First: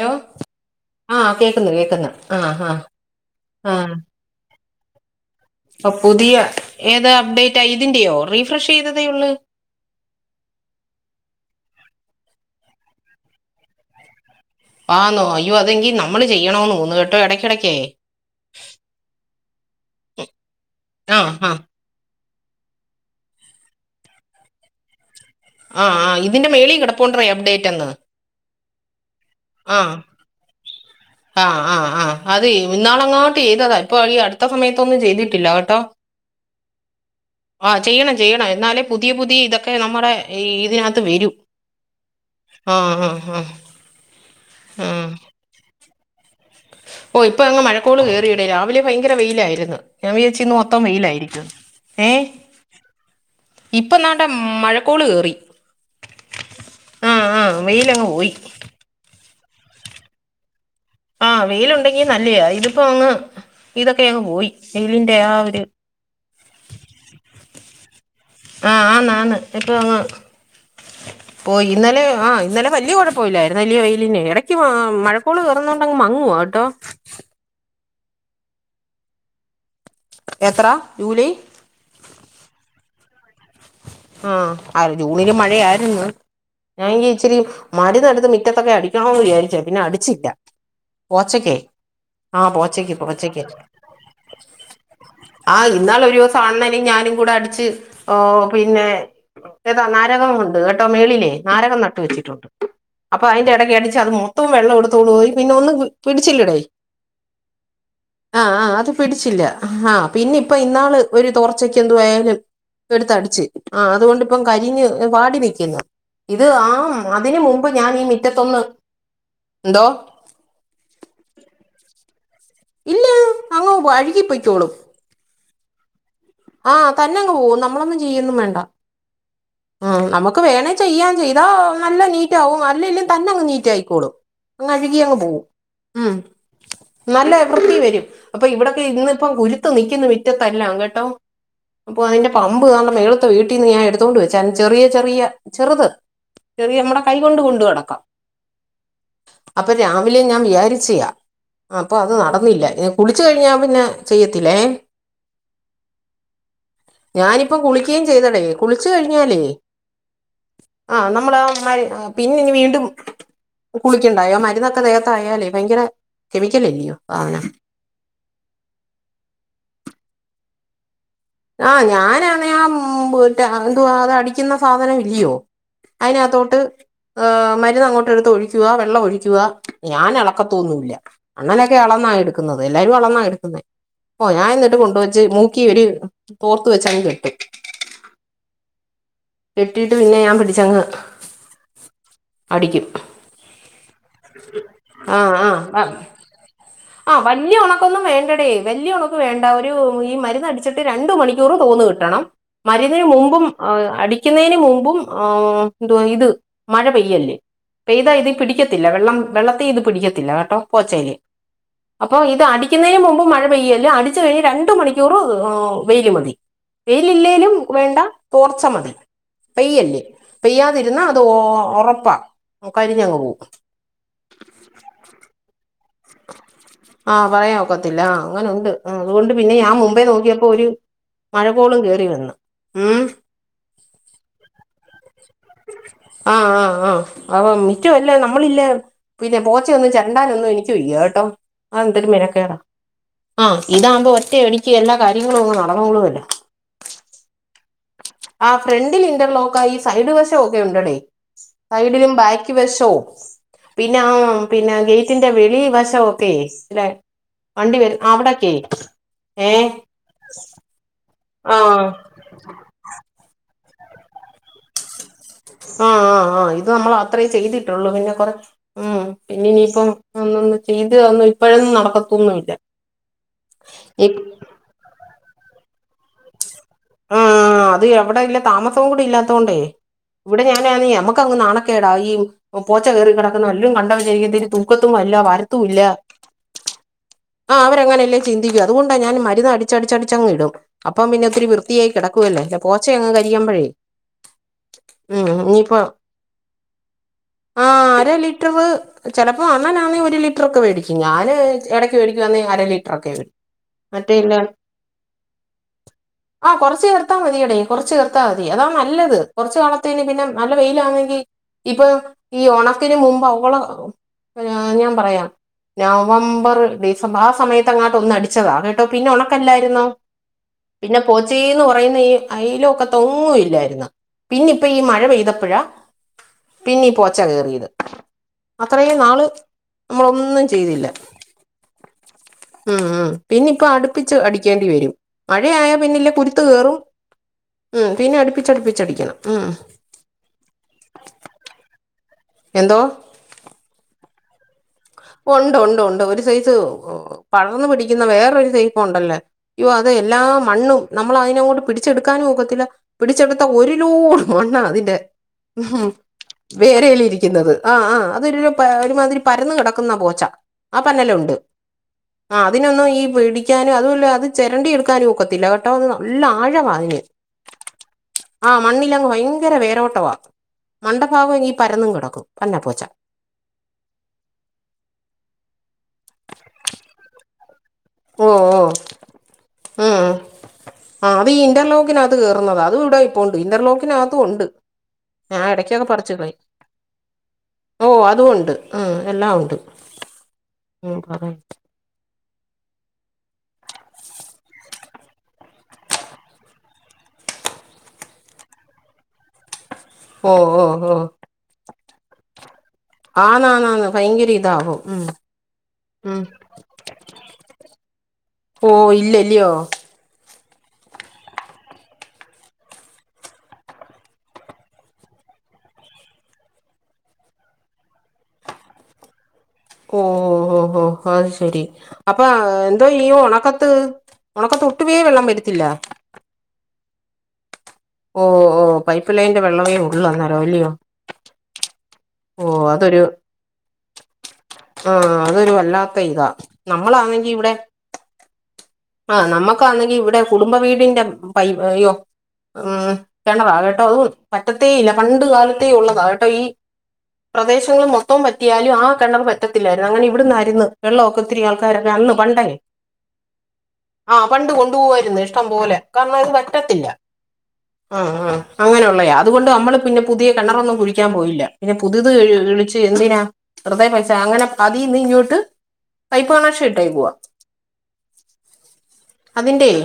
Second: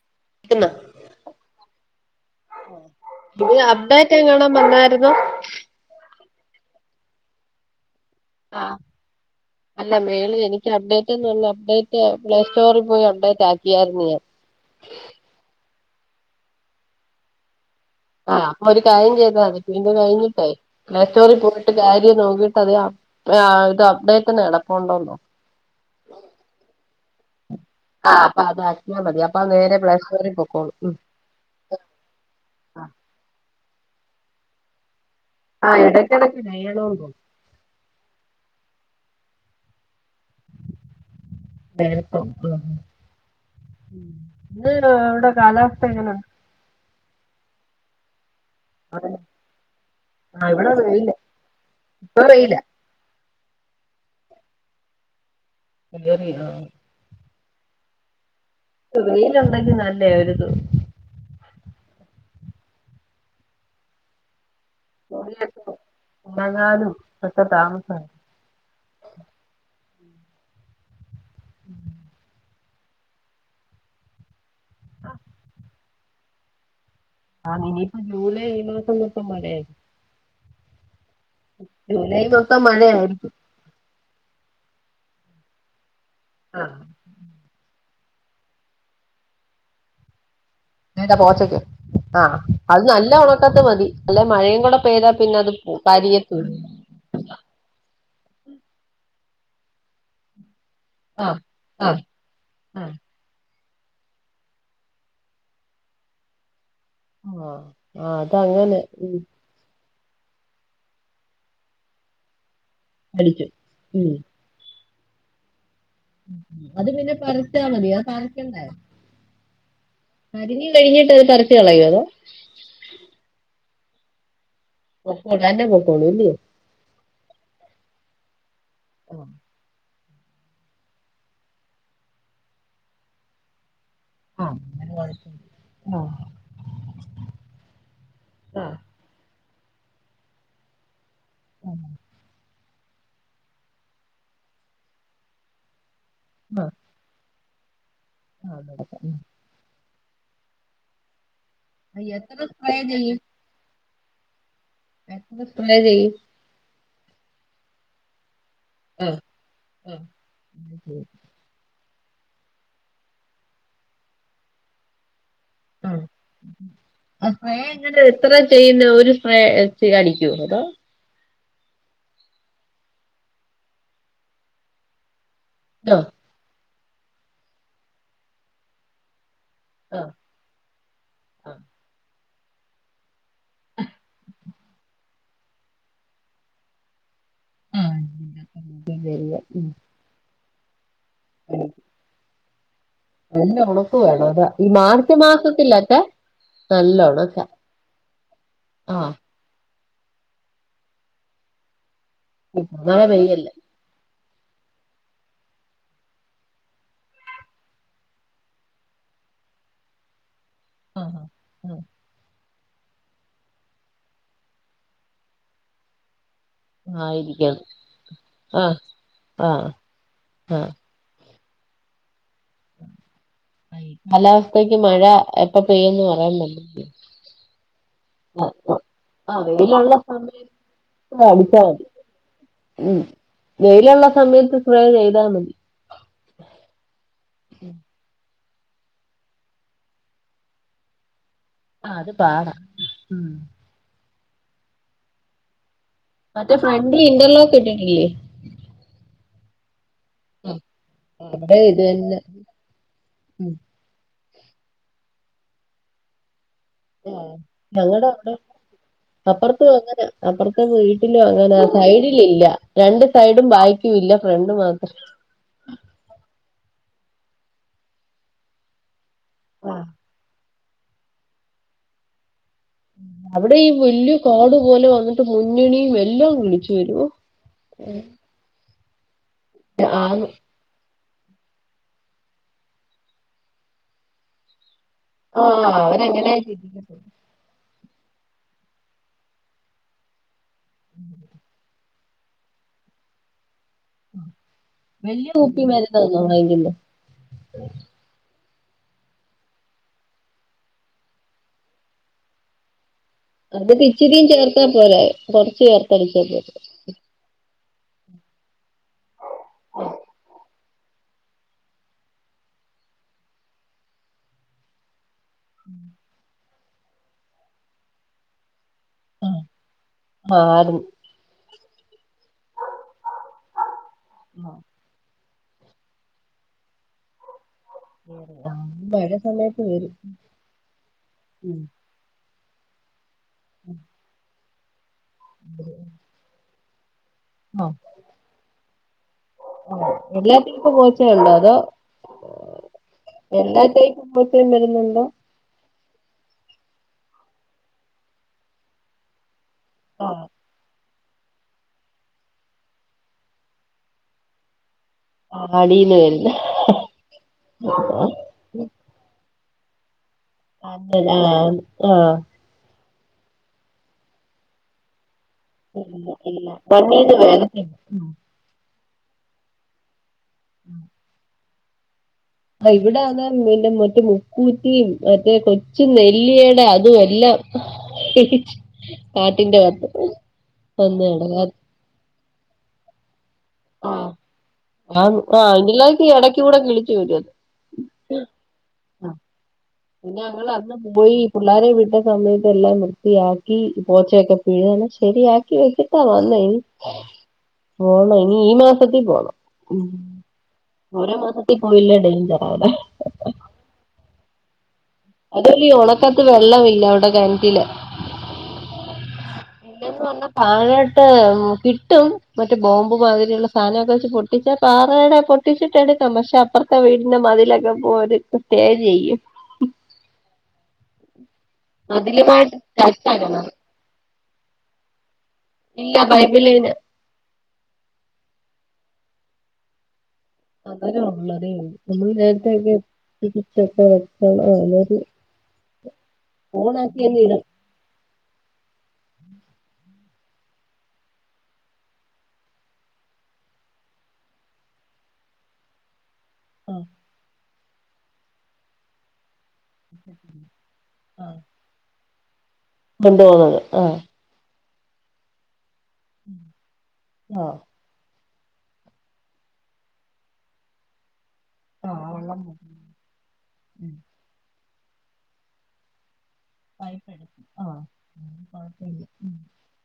Hello പിന്നെ ആഹ് കേൾക്കുന്ന് കേൾക്കുന്ന് പുതിയ അപ്ഡേറ്റ് എങ്ങാണം വന്നാരുന്നോ ഓഹ് പുതിയ ഏത് അപ്ഡേറ്റാ ഇതിന്റെയോ റീഫ്രഷ് ആഹ് ചെയ് ത തേയുള്ള്. അല്ല മേളില് എനിക്ക് അപ്ഡേറ്റ്ന്ന്ള്ള അപ്ഡേറ്റ് പ്ലേ സ്റ്റോറിൽ പോയി അപ്ഡേറ്റ് ആക്കിയായിരുന്നു ഞാൻ. ആന്നോ അയ്യോ അതെങ്കി നമ്മള് ചെയ്യണന്ന് തോന്നണ് കേട്ടോ എടക്കിടക്കേ. ആഹ് അപ്പൊ ഒരു കാര്യം ചെയ്താ മതി ഇത് കഴിഞ്ഞിട്ടേ ആ പ്ലേസ്റ്റോറിൽ ആ പോയിട്ട് കാര്യം നോക്കിട്ടത് ഇത് അപ്ഡേറ്റ്ന്ന് കെടപ്പുണ്ടന്നോ ആഹ് ആഹ് ഇതിന്റെ മേളി കെടപ്പുഡ്രേ അപ്ഡേറ്റ് എന്ന് ആ അപ്പ അതാക്കിയാമതി അപ്പത് നേരെ പ്ലേസ്റ്റോറിൽ പൊക്കോളും ഉം ആഹ് ആ ആഹ് അത് ഇന്നാളങ്ങാട്ട് ചെയ്തതാ ഇപ്പൊ ഈ അടുത്ത സമയത്തൊന്നും ചെയ്തി ആഹ് ഇടയ്ക്കിടയ്ക്ക് ചെയ്യണോ എന്തോ ആഹ് ചെയ്യണം ചെയ്യണം എന്നാലേ പുതിയ പുതിയ ഇതൊക്കെ നമ്മടെ ഇതിനകത്ത് വരൂ. നേരത്തെ ആഹ് ആഹ് ആഹ് ഉം ഇന്നിവിടെ ഇവിടെ കാലാവസ്ഥ എങ്ങനെ ഓ ഇപ്പങ്ങ് മഴക്കോള് കേറിയെടേ രാവിലെ ഭയങ്കര വെയിലായിരുന്ന് ഞാൻ വിചാരിച്ച് ആഹ് ഇന്ന് ഇവിടെ മൊത്തം വെയില് വെയിലായിരിക്കുന്ന് ഏ ഇപ്പൊ വെയിലാ ഇപ്പംനാണ്ടെ മഴക്കോള് കേറി [unintelligible] ആ ആ ആ വെയിലങ്ങ് പോയി വെയില് ഉണ്ടെങ്കി നല്ല ആയിരുന്നു ആ വെയില് ഉണ്ടെങ്കി നല്ലയാ ഇതിപ്പോ അങ്ങ് ഇതൊക്കെ അങ്ങ് പോയി വെയിലിന്റെ ആ തുണിയൊക്കെ ഒരു [unintelligible] ഒക്കെ താമസാണ് ആ ആന്നന്ന് ഇപ്പ അങ്ങ് പോയി ഇന്നലെ ആ ഇന്നലെ വലിയ കുഴപ്പ കുഴപ്പല്ലായിരുന്നു വലിയ വെയിലിൻ്റെ ഇടയ്ക്ക് മഴക്കോള് കേറുന്നോണ്ട് അങ്ങ് മങ്ങുവാട്ടോ ആ ഇനിയിപ്പം ജൂലൈ ഈ മാസം മൊത്തം മഴ ആയിരിക്കും എത്ര ജൂലൈ ജൂലൈ മൊത്തം മഴയായിരിക്കും ആഹ് ആ ജൂണില് മഴയായിരുന്നു ആ ഞാനിങ്കെ ഇച്ചരി മരുന്നെടുത്ത് മിറ്റത്തൊക്കെ അടിക്കണോന്ന് വിചാരിച്ചയ പിന്നെ അടിച്ചില്ല [unintelligible] പോച്ചക്കേ പോച്ചക്ക് ആ അത് പോച്ചക്ക് നല്ല പോച്ചക്ക് ഉണക്കത്ത് മതി അല്ലെ മഴയും കൂടെ പെയ്താ പിന്നെ അത് ആ ഇന്നാളൊരു കരിയത്തും ദിവസം അണ്ണനും ഞാനും ഇല്ല കൂടെ അടിച്ച് പിന്നെ ഏതാ നാരകം ഉണ്ട് ഇപ്പം മേളിലെ ആഹ് നാരകം നട്ട് ആഹ് വെച്ചിട്ടുണ്ട് ആഹ് അപ്പൊ അതിന്റെ ഇടയ്ക്ക് എണീച്ച് അത് മൊത്തം വെള്ളം എടുത്തോണ്ട് പോയി പിന്നെ ഒന്നും പിടിച്ചില്ലടേ ആഹ് ആഹ് ആ ആ അതങ്ങനെ അത് ഉം പിടിച്ചില്ല ആ പിന്നെ ഇപ്പം ഇന്നാള് ഒരു തോർച്ചക്ക് എന്തുവായാലും എടുത്തടിച്ച് പഠിച്ചു ആ ഉം അതുകൊണ്ട് ഇപ്പം കരിഞ്ഞ് വാടി വെയ്ക്ക്ന്ന് ഇത് ആ അത് പിന്നെ അതിന് പറിച്ചാ മുമ്പ് മതി ഞാൻ ഈ അത് മിറ്റത്തൊന്ന് എന്തോ അരിഞ്ഞ് കഴിഞ്ഞിട്ട് അത് പറിച്ച് കളയൂവോ അതോ ഇല്ല അങ്ങ് വഴുകി പോയികോളും [unintelligible] തന്നെ പോയ്ക്കോളും അല്ലയൊ ആ തന്നെ അങ്ങ് പോകും നമ്മളൊന്നും ചെയ്യുന്നുവേണ്ട ഓ ഉം നമുക്ക് വേണേ ചെയ്യാം ചെയ്താ നല്ല നീറ്റ് ആവും അല്ലെല്ലും തന്നെങ്ങ് നീറ്റ് ആയിക്കോളും അങ്ങ് അങ്ങനെ അഴുകി അങ്ങ് കുഴപ്പമില്ല പോവും ഉം ആഹ് നല്ല വൃത്തി വരും അപ്പൊ ഇവിടൊക്കെ ഇന്ന് ഇപ്പം കുരുത്ത് നിക്ക്ന്ന് മിറ്റത്തെല്ലാം കേട്ടോ ആഹ് അപ്പൊ അതിന്റെ പമ്പ് ദാണ്ടെ മേളിത്ത വീട്ടീന്ന് ഞാൻ എടുത്തുകൊണ്ട് വെച്ചായിരുന്നു ചെറിയ ചെറിയ ചെറുത് ചെറിയ നമ്മടെ കൈകൊണ്ട് കൊണ്ട് നടക്കാം ആതെ അപ്പ രാവിലെ ഞാൻ വിചാരിച്ചയാ അപ്പ അത് എത്ര നടന്നില്ല സ്പ്രേ കുളിച് കഴിഞ്ഞാ പിന്നെ ചെയ്യത്തില്ലേ ഞങ്ങളും സ്പ്രേ ചെയ്യും ഞാനിപ്പം കുളിക്കേ ചെയ്തടെ കുളിച്ച് ആഹ് കഴിഞ്ഞാലേ ആഹ് ആ നമ്മള് ആ പിന്നെ ഇനി വീണ്ടും കുളിക്കണ്ടായോ ആ മരുന്നൊക്കെ ദേഹത്തായാലേ ഭയങ്കര കെമിക്കലല്ലയോ സാധനം ഇതിൻ്റ ഇത്രയും ചെയ്യുന്ന ഒരു സ്പ്രേ അടിക്കുവോ അതോ ആ ഞാനാണെ ആ എന്തുവാ അത് അടിക്കുന്ന സാധനം ഇല്ലയോ [unintelligible] അതിനകത്തോട്ട് മരുന്ന് അങ്ങോട്ട് എടുത്ത് ഒഴിക്കുവ വെള്ളം ഒഴിക്കുവ ആഹ് ഞാന് എള അളക്കതോന്നുല്ല ആഹ് അങ്ങനൊക്കെ അളന്ന എടുക്കുന്നത് എല്ലാരും അളന്നാ എടുക്കുന്നെ ഓ ഞാൻ എന്നിട്ട് കൊണ്ടുവച്ച് മൂക്കി തോർത്ത് വെച്ച അങ്ങ് കെട്ടും ആഹ വരുവ കെട്ടിയിട്ട് പിന്നെ ഞാൻ പിടിച്ചങ്ങ് ഉം അടിക്കും നല്ല പുളിപ്പ് വേണം അത് ഈ മാർച്ച് ആ ആ മാസത്തിലൊക്കെ നല്ല ആ ഉണക്കാ വലിയ ഉണക്കൊന്നും വേണ്ടടേ വലിയ ആഹ് ഉണക്ക് വേണ്ടാ ഈ മരുന്നടിച്ചിട്ട് രണ്ട മണിക്കൂറും തോന്ന കിട്ടണം മഴ മരുന്നിന് മുമ്പും പെയ്യല്ലേ ആ അടിക്കുന്നതിന് മുമ്പും ആ എന്തുവാ ഇത് മഴ പെയ്യല്ലേ പെയ്താ ഇത് പിടിക്കത്തില്ല വെള്ളം വെള്ളത്തി ഇത് പിടിക്കത്തില്ല കേട്ടോ ആ പോച്ചല് ആ ആ. അപ്പൊ ഇത് അടിക്കുന്നതിന് മുമ്പ് മഴ പെയ്യല്ലേ അടിച്ച കഴിഞ്ഞ് രണ്ടു മണിക്കൂർ വെയിൽ മതി വെയിലല്ലേലും ആയിരിക്കണം വേണ്ട ആഹ് തോർച്ചമതി ആഹ് പെയ്യല്ല ആഹ് പെയ്യാതി എന്നാൽ അത് ഉറപ്പാ കരിഞ്ഞങ്ങ് പോക്കും കാലാവസ്ഥക്ക് മഴ എപ്പ പെയ്യന്ന് പറയാൻ പറ്റ ആഹ് പറയാ ഒക്കത്തില്ല അങ്ങനെുണ്ട് അതുകൊണ്ട് ആഹ് പിന്നെ ഞാൻ വെയിലുള്ള മുമ്പേ നോക്കിയപ്പോൾ സമയത്ത് ഒരു അടിച്ചാ മഴക്കോളും മതി കേറി വന്നു ഉം വെയിലുള്ള സമയത്ത് സ്പ്രൈ ചെയ്താൽ മതി ആഹ ആഹ് ആഹ് അ മിറ്റവും ഇല്ല നമ്മളില്ലേ പിന്നെ പോച്ച ഒന്നും ചെരണ്ടാനൊന്നും എനിക്ക് [unintelligible] കേട്ടോ ആഹ് അതെന്തൊരു അത് പാടാ മനക്കേടാ ഉം ആഹ ഇതാകുമ്പോ ഒറ്റ അടിക്ക് എല്ലാ കാര്യങ്ങളും നടന്നോളൂതല്ലേ. മറ്റേ ഫ്രണ്ട്ലി ഇന്റർലോക്ക് ഇട്ടിട്ടില്ലേ ആ ഫ്രണ്ടിൽ ഇന്റർലോക്ക ആ ഈ സൈഡ് വശം ആ ക്കെ ഉണ്ടടേ അവിടെ ഇത് സൈഡിലും തന്നെ ബാക്ക് വെശോ ഉം പിന്നെ ആ പിന്നെ ഗേറ്റിന്റെ വെളി വശം ഒക്കെ [unintelligible] ആഹ് വണ്ടിവരും ഞങ്ങടെ അവിടെ അവിടക്കെയ ഏഹ അപ്പുറത്തും അങ്ങനെ അപ്പുറത്തെ വീട്ടിലും അങ്ങനെ സൈഡില ഇല്ല രണ്ട് സൈഡും ബായക്കും ഇല്ല ഫ്രണ്ട് മാത്രം ആഹ് ആഹ് ആഹ് ഇത് നമ്മൾ അത്രേ ചെയ്തിട്ടുള്ളൂ പിന്നെ കുറെ ഉം പിന്നെ ഇനിയിപ്പ ഇത് ഇപ്പഴൊന്നും നടക്കത്തൂന്നും ഇല്ല അവിടെ ഈ വലിയ കാടു പോലെ വന്നിട്ട് മുന്നണിയും എല്ലാം വിളിച്ചു വരുവോ ആഹ് ആഹ് ആഹ് അതവിടെല്ല താമസവും കൂടി ഇല്ലാത്ത കൊണ്ടേ ആന്ന് ഇവിടെ [unintelligible] നമുക്ക നാണക്കേടാ ഈ പൂച്ച കയറി കിടക്കുന്ന വല്ല കണ്ട വരിക്ക [unintelligible] മുക്കത്തുല്ല ആഹ് വരത്തുല്ല അവരങ്ങനെ ആഹ അവരങ്ങനല്ലേ ചന്തിക്കു അത് കൊണ്ട് മരുന്ന് അടിച്ചടിച്ചടിച്ച അങ് ഇടും അപ്പം പിന്നെ ഒത്തിരി വൃ [unintelligible] കിടക്കുവല്ലേ ഈ പോച്ചെ അങ് കരിയാുമ്പോഴേ ഉം വല്യ ഉം കുപ്പി ഇനപ്പ മരുന്നാന്നോ [inaudible] ആ അര ലിറ്റർ ചിലപ്പോ അണ്ണൻ ആണെങ്കിൽ നാണെ ഒരു ലിറ്ററൊക്കെേടും ഞാന്ൻ ഇടയ്ക്ക് മേടിക്കുംവാന്നേ അര ലിറ്ററൊക്കെ വേടിക്കും അത് ച്ചിരിയും ചേർത്താ പോരെ കൊറച്ചു ചേർക്ക അ കൊറചേർ നിർത്താൽ മതിയടേ കുറച്ച് ചേർത്തിയാൽ മതി അതാ നല്ലത് കുറച്ചു കാലത്തിന് പിന്നെ നല്ല വെയിലാന്നെങ്കിൽ ഇപ്പൊ ഈ ഉണക്കന് മുമ്പ് അവള നാ ഞാൻ പറയാം നവംബർ ഡിസം ആ സമയത്ത് അങ്ങോട്ട് ഒന്ന് അടിച്ചതാ പിന്നെ ഉണക്കല്ലായിരുന്നോ ആരും പിന്നെ പോച്ചന്ന് പറയുന്ന ഈ അയ ലൊക്കെത്തെ ഒന്നുമില്ലായിരുന്നു പിന്നെ ഇപ്പി ഈ മഴ പെയ്തപ്പയഴ പിന്നി പോച്ച കയറിയത് അത്രയും മഴ നാള് സമയത്ത് വരും നമ്മളൊന്നും ചെയ്തില്ല ഉം ഉം ഉ പിന്നെ ഇപ്പ അടുപ്പിച്ച് അടിക്കേണ്ടി വരും മഴയായപ്പോൾ പിന്നെ കുരുത്ത് കയറും ആഹ് ഉം പിന്നെ അടുപ്പിച്ചടുപ്പിച്ചടിക്കണം ഉം എല്ലാത്തിക്കും പോച്ചേ ഉണ്ടോ അതോ? എന്തോ [unintelligible] [unintelligible] [unintelligible] വരുന്നുണ്ടോ ഉണ്ട് ഉണ്ട് ഉണ്ട് ഒരു സൈസ് പടർന്നു പിടിക്കുന്ന വേറെരു സൈപ്പ് ഉണ്ടല്ലേ അയ്യോ അത് എല്ലാം ആഹ് മണ്ണും നമ്മളയിനങ്ങോട്ട് പിടിച്ചെടുക്കാനും ഒക്കത്തില്ല പിടിച്ചെടുത്ത ഒരു ലോട് മണ്ണാ അതിന്റെ ആഹ് അടീന്ന് [unintelligible] വരുന്ന ഇരിക്കുന്നത് ആ ആ അതൊരു ഒരു മാതിരി പരന്ന് കടക്കുന്ന പോച്ച ആ അതെ പന്നലുണ്ട് ആഹ് ആഹ് ആ അതിനൊന്നും ഈ പിടിക്കാനും അതുമല്ല അത് ചെരണ്ടി എടുക്കാനും ഒക്കത്തില്ല കേട്ടോ അത് ഇല്ല നല്ല ഇല്ല ആഴവാ അതിന് കണ്ണീന്ന് വേതന ആ മണ്ണിലങ്ങ് ഭയങ്കര വേരോട്ടവാ മണ്ട ഭാഗം ഈ പരന്നും കെടക്കും. ആ ഇവിടെന്നേൽ പിന്നെ മറ്റേ മുക്കൂറ്റീം മറ്റേ കൊച്ചു നെല്ലീടെ അതും എല്ലാം ഓ ഹ്ഹ് ഓ കാട്ടിന്റെ വക്ക് ഉം [unintelligible] [unintelligible] കേറുന്നത അതുകൂടെ പ്പൊണ്ട് ആഹ് ഇന്റർലോക്കിനകത്തും ഒണ്ട് ആഹ് ഞാൻ ആഹ് എടക്കൊക്കെ ഇതിലേക്ക് പറിച്ച്കളയും എടയ്ക്ക് കൂടെ കിളിച്ചു വരും അത് ഓ അതുഒണ്ട് ഹ് ആ എല്ലാഒണ്ട് പിന്നെ ഞങ്ങളന്ന് പോയി പിള്ളേരെ വി സമയത്ത് എല്ലാം വൃത്തിയാക്കി പോച്ചയൊക്കെ [unintelligible] ശരിയാക്കി വെചിട്ടാ വന്നെ പോണം ഇനി ഈ മാസത്തിൽ പോണം ഉം ഓ ഓ ഓ ഓരോ മാസത്തി പോയില്ലേ ഡെയ്ഞ്ചറാ ലെ ആന്നാന്നാന്ന് ഭയങ്കര ഇതവും അതല്ല്യയൊഒണക്കത്ത് വെള്ളവില്ല അവടെ കൺറ്റില് ഓ ഇല്ലല്ലയോ [inaudible] എന്നുഒന്ന് താഴോട്ട് മ് കിട്ടും മറ്റേ ബോംബ് മാതിരി ഉള്ള സാനൊക്കെ വെച്ച്ട്ട് [unintelligible] പിന്നെ പാറയുടെ പൊട്ടിച്ചിട്ടെടുക്കാം പക്ഷെ അപ്പുറത്തെ വീടിന്റെ മതിലൊക്കെ പോരുക്കെ സ്റ്റേ ചെയ്യും ഓ ഓ ഓ ഓഹ് അത് ശെരി അപ്പാ മതിലുമായിട്ട് എന്തോ ഈ ടച്ചാകണം ഉണക്കത്ത് നാപ്പത്തൊട്ടുവേ വെള്ളം വര ഇല്ല പൈപില് ന്റ് ഓ ഓ പൈപ്പ് ലൈന്റെ വെള്ളമേ ഉ [unintelligible] [unintelligible] [unintelligible] നമ്മള് നേരത്തെക്കെ അതൊരു തിരിച്ചൊക്കെ വെച്ച [unintelligible] നമ്മളാന്നെങ്കി ഇവിടെ ആ നമ്മുക്കാന്നെങ്കി ഇവിടെ കുടുംബ വീടിന്റെ പൈ അയ്യോ ഹ്മ്മ് കിണറാ കേട്ടോ അതും പറ്റത്തേ ഇല്ല പണ്ട് കാലത്തേ ഉള്ളതാ പ്പഈ ആ പ്രദേശങ്ങൾ മൊത്തം വറ്റിയാലും ആ കിണറ് [unintelligible] പറ്റ ത്തിലായിരുന്നു അങ്ങനെ ഇവിടുന്നായിരുന്നു വെള്ളൊ ക്കൊ ആ ത്തിരി ആൾക്കാരൊക്കെ അന്ന് പണ്ടെ കൊണ്ടുപോകുന്നത് ആ ആ പണ്ട് കൊണ്ടുപോവായിരുന്ന് ഇഷ്ടം പോലെ കാരണം ഇത് വെട്ടത്തില്ല ആ ആ ആഹ അങ്ങനെയൊള്ളയാ അതുകൊണ്ട് അമ്മള് പിന്നെ പുതിയ കിണറൊന്നും കുഴിക്കാൻപോയില്ല പിന്നെ ആ വെള്ളം പുദ്ത്ഴ്‌ഴിച്ച് എന്തിനാ വെറുതെ ഉം പൈസ അങ്ങനെ അതീന്നിങ്ങോട്ട് പൈപ്പ് കണക്ഷൻ പൈപ്പ ഇട്ടേക്കുവാ എടുക്കും ആ കൊഴപ്പില്ല അതിന്റെയ്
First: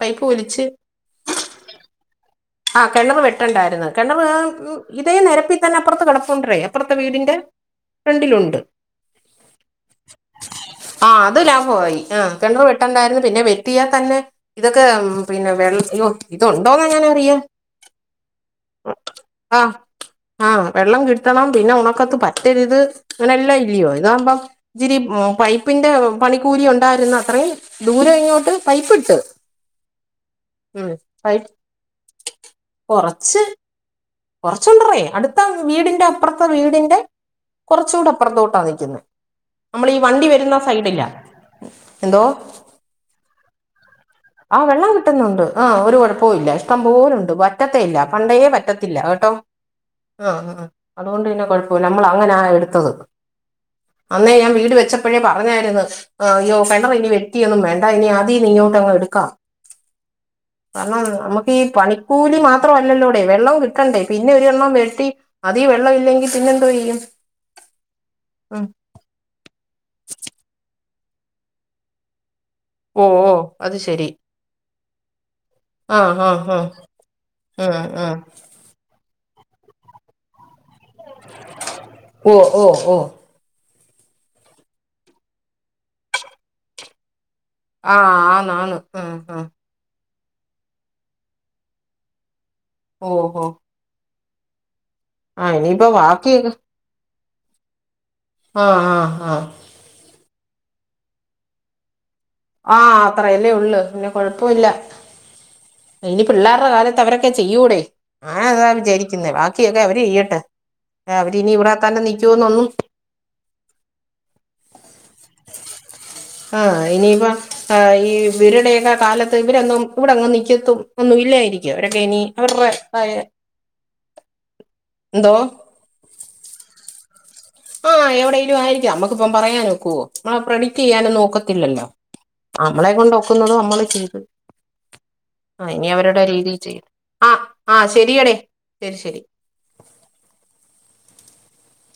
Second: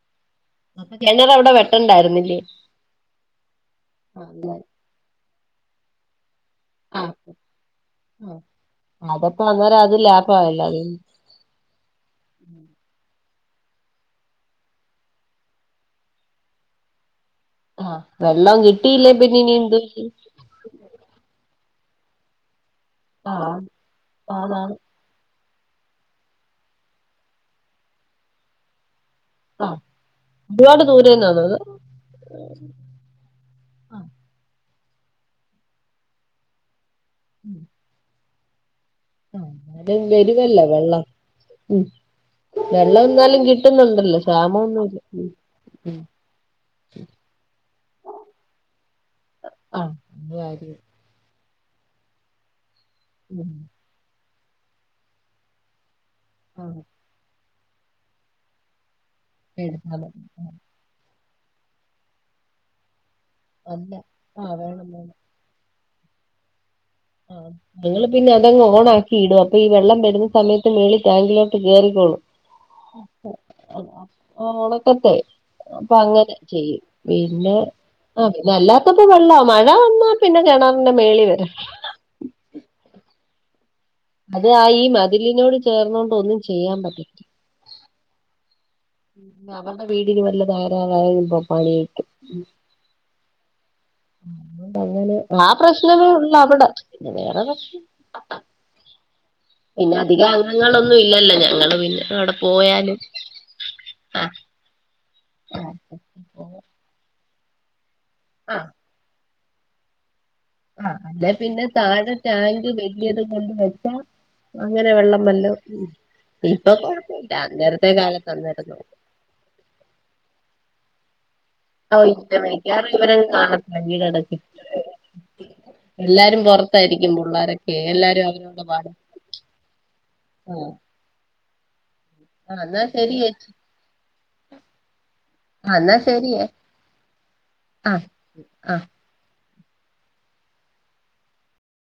പൈപ്പ് ഒലിച്ച് കിണറ് അവിടെ വെട്ടണ്ടായിരുന്നില്ലേ ആ കെണറ് വെട്ടണ്ടാര്ന്ന്. കെണറ് ഹ് ആഹ് ഉ ഇതേനെരപ്പിതന്നപ്രത്ത് കെടപ്പുൻഡ്രേ അപ്പറത്തെ ആഹ് വീടിന്റെ- ഫ്രണ്ടിലുണ്ട് അതപ്പോ അന്നേരം അത് ലാഭമായല്ല അത് ആ അത് ലാഭമായി ആ കിണർ വെട്ടണ്ടായിരുന്നു പിന്നെ വെട്ടിയാൽ തന്നെ ഇതൊക്കെ പിന്നെ വെൾ യ്യോ ഇതൊണ്ടോന്ന് എങ്ങനെന്തിയ്യും ആവെള്ളം കിട്ടിയില്ലേൽ പിന്നെ ഇനി എന്തൊ ചെയ്യും ആഹ് വെള്ളം കിട്ടണം പിന്നെ ഉണക്കത്ത് പറ്റരുത്. ങ്ങനെല്ലൊ ആഹ് ഇല്ലിയോ ഇതാവുമ്പം അതാണ് ച്ചിരി മോ പൈ. പ്പിന്റെ പണിക്കൂലി ഉണ്ടായിരുന്ന അത്രേ ദൂര ഇങ്ങോട്ട് പൈപ്പിട്ട്. ആഹ് രുപാട് ദൂരെന്നാ അതത്. കൊറച്ച് കൊറച്ചുണ്ടറെ അടുത്ത വീടിന്റെ അപ്പർത്തെ വീടിന്റെ. ഉം. കാർച്ചുട അപ്പർത്തോട്ടാ നിക്കുന്ന മ്മളീ വണ്ടി വരുന്ന വരുവല്ലോ വെള്ളം സൈഡിലാ ഉം എന്തോ? വെള്ളം എന്നാലും കിട്ടുന്നുണ്ടല്ലോ ആഹ് വെള്ളം ക്ഷാമൊന്നുമില്ല ഉം കിട്ടുന്നുണ്ട് ആഹ് ഒരു ഉം കൊഴപ്പോല്ല ഇഷ്ടം. പോലുണ്ട് വറ്റത്തേയില്ല പണ്ടേ വറ്റത്തില്ല കേട്ടോ അത് ആഹ് ആഹ്. കാര്യം അതുകൊണ്ട് പിന്നെ കൊഴ്പ്പുല്ല മ്മൾ അങ്ങനാ എടുത്തത്. ഉം. അന്നേ ഞാ വീട് വെച്ചപ്പഴേ പറഞ്ഞായിര്ന്നു ആ അയ്യോ ആഹ് കണറിനി വെ ത്തിയൊന്നും വേണ്ട ഇനി അതീന്ന് ഇങ്ങോട്ട് അങ്ങ് എടുക്കാ. [unintelligible] അതെ. കാരണം നമക്കീ പണിക്കൂലി മാത്രവല്ലല്ലോടെ വെള്ളവും അല്ല കിട്ടണ്ടേ പിന്നെ ആഹ് ഒരെണ്ണം വേണം വേണം വെട്ടി. അതീ വെള്ളവില്ലെങ്കിൽ പിന്നെന്തോ യെയ്യും? ആഹ്. ഞങ്ങൾ പിന്നെ അതങ്ങ് ഓൺ ആക്കി ഇടു അപ്പൊ ഈ വെള്ളം വരുന്ന സമയത്ത് മേളി ടാങ്കിലോട്ട് കേറിക്കോളും ഓഓ അത് ശരി. ആഹ് ഒണക്കത്തെ പ്പൊ ആഹ് അങ്ങനെ ആഹ് ആഹ് ചെയ്യും പിന്നെ ആഹ് ആഹ് ആ പിന്നല്ലാ. ത്തപ്പ വെള്ളാ മഴ വന്നാ പിന്നെ കെണർന്റെ മേളി വരെ. ഓഹ് ഓഹ് ഓഹ്. അത് ആ ഈ മതിലിനോട് ചേർന്നൊണ്ടൊന്നും ചെയ്യാൻ പറ്റത്തി ആഹ് ആന്ന് ആന്ന്. ആഹ് ആഹ് അവർടെ വീടിന് വല്ല തകരാറായൽ ഇപ്പം പണി കിട്ടും. ഓഹോ പങ്ങനെ ആ ആഹ് ഇനിയിപ്പ പ്രശ്നങ്ങള് ബാക്കിയൊക്കെ ള്ളഅവടെ പിന്നെ വേറെ പ്രശ്നം ആഹ ആഹ് ആഹ്. പിന്ന അധിക അംഗങ്ങളൊന്നും ഇല്ലല്ലോ ഞങ്ങള് പിന്നെ നട. ആഹ് അത്രയല്ലേ ഒള്ളു പിന്നെ കൊഴപ്പമില്ല ഇനി പിള്ളേര്ടെ കാലത്ത് അവരെ- ക്കെ ചെയ്യൂടെ ആ ആഹ് അതാ പിൻചെലിക്യുന്നേ ബാക്കിയൊക്കെ അവര്യ്യട്ടെ ആ അല്ലെ പിന്നെ താഴെ ടാങ്ക് വെ- യേത് കൊണ്ട് വെച്ചാ അങ്ങനെ വെള്ളം വല്ലോ- ആഹ് ഇനിയിപ്പ അ ഈ കാലത്ത് അന്നേരം വരുടെയൊക്കെ കാലത്ത് ഇവരൊന്നും ഇവിടെങ്ങും നിക്കത്തും. ഒന്നു ഇല്ലായിരിക്കും ഓ അവരൊക്കെ ഇനി ഇല്ല അവര്ടെ മിക്കവാറും തായ ഇവരങ്ങ് കാണത്തില്ല വീടടച്ച് ന്തോ? എല്ലാരും പൊർത്തായിരിക്കും പുള്ളാരൊ- ആഹ് എവ്ടെലും ആയ്രിക്കാം അമ്മക്ക്പ്പോ പറയാനൊക്കുവോ മ്മളെ ആ പ്രെഡിക്റ്റിയ്യാന്നു നോക്കത്തില്ലല്ലോ ആ എന്നാ ആമ്മളെ കൊണ്ട് ശരി ചേച്ചി ഒക്കുന്നതും അമ്മള് ചെയ്ത്. ആ ആഹ് ഇനി എന്നാ അവരുടെ ശരിയേ രീതിയി ചെയ്യും ആഹ് ആ ശരിയടേ ആ ശരി ശരി.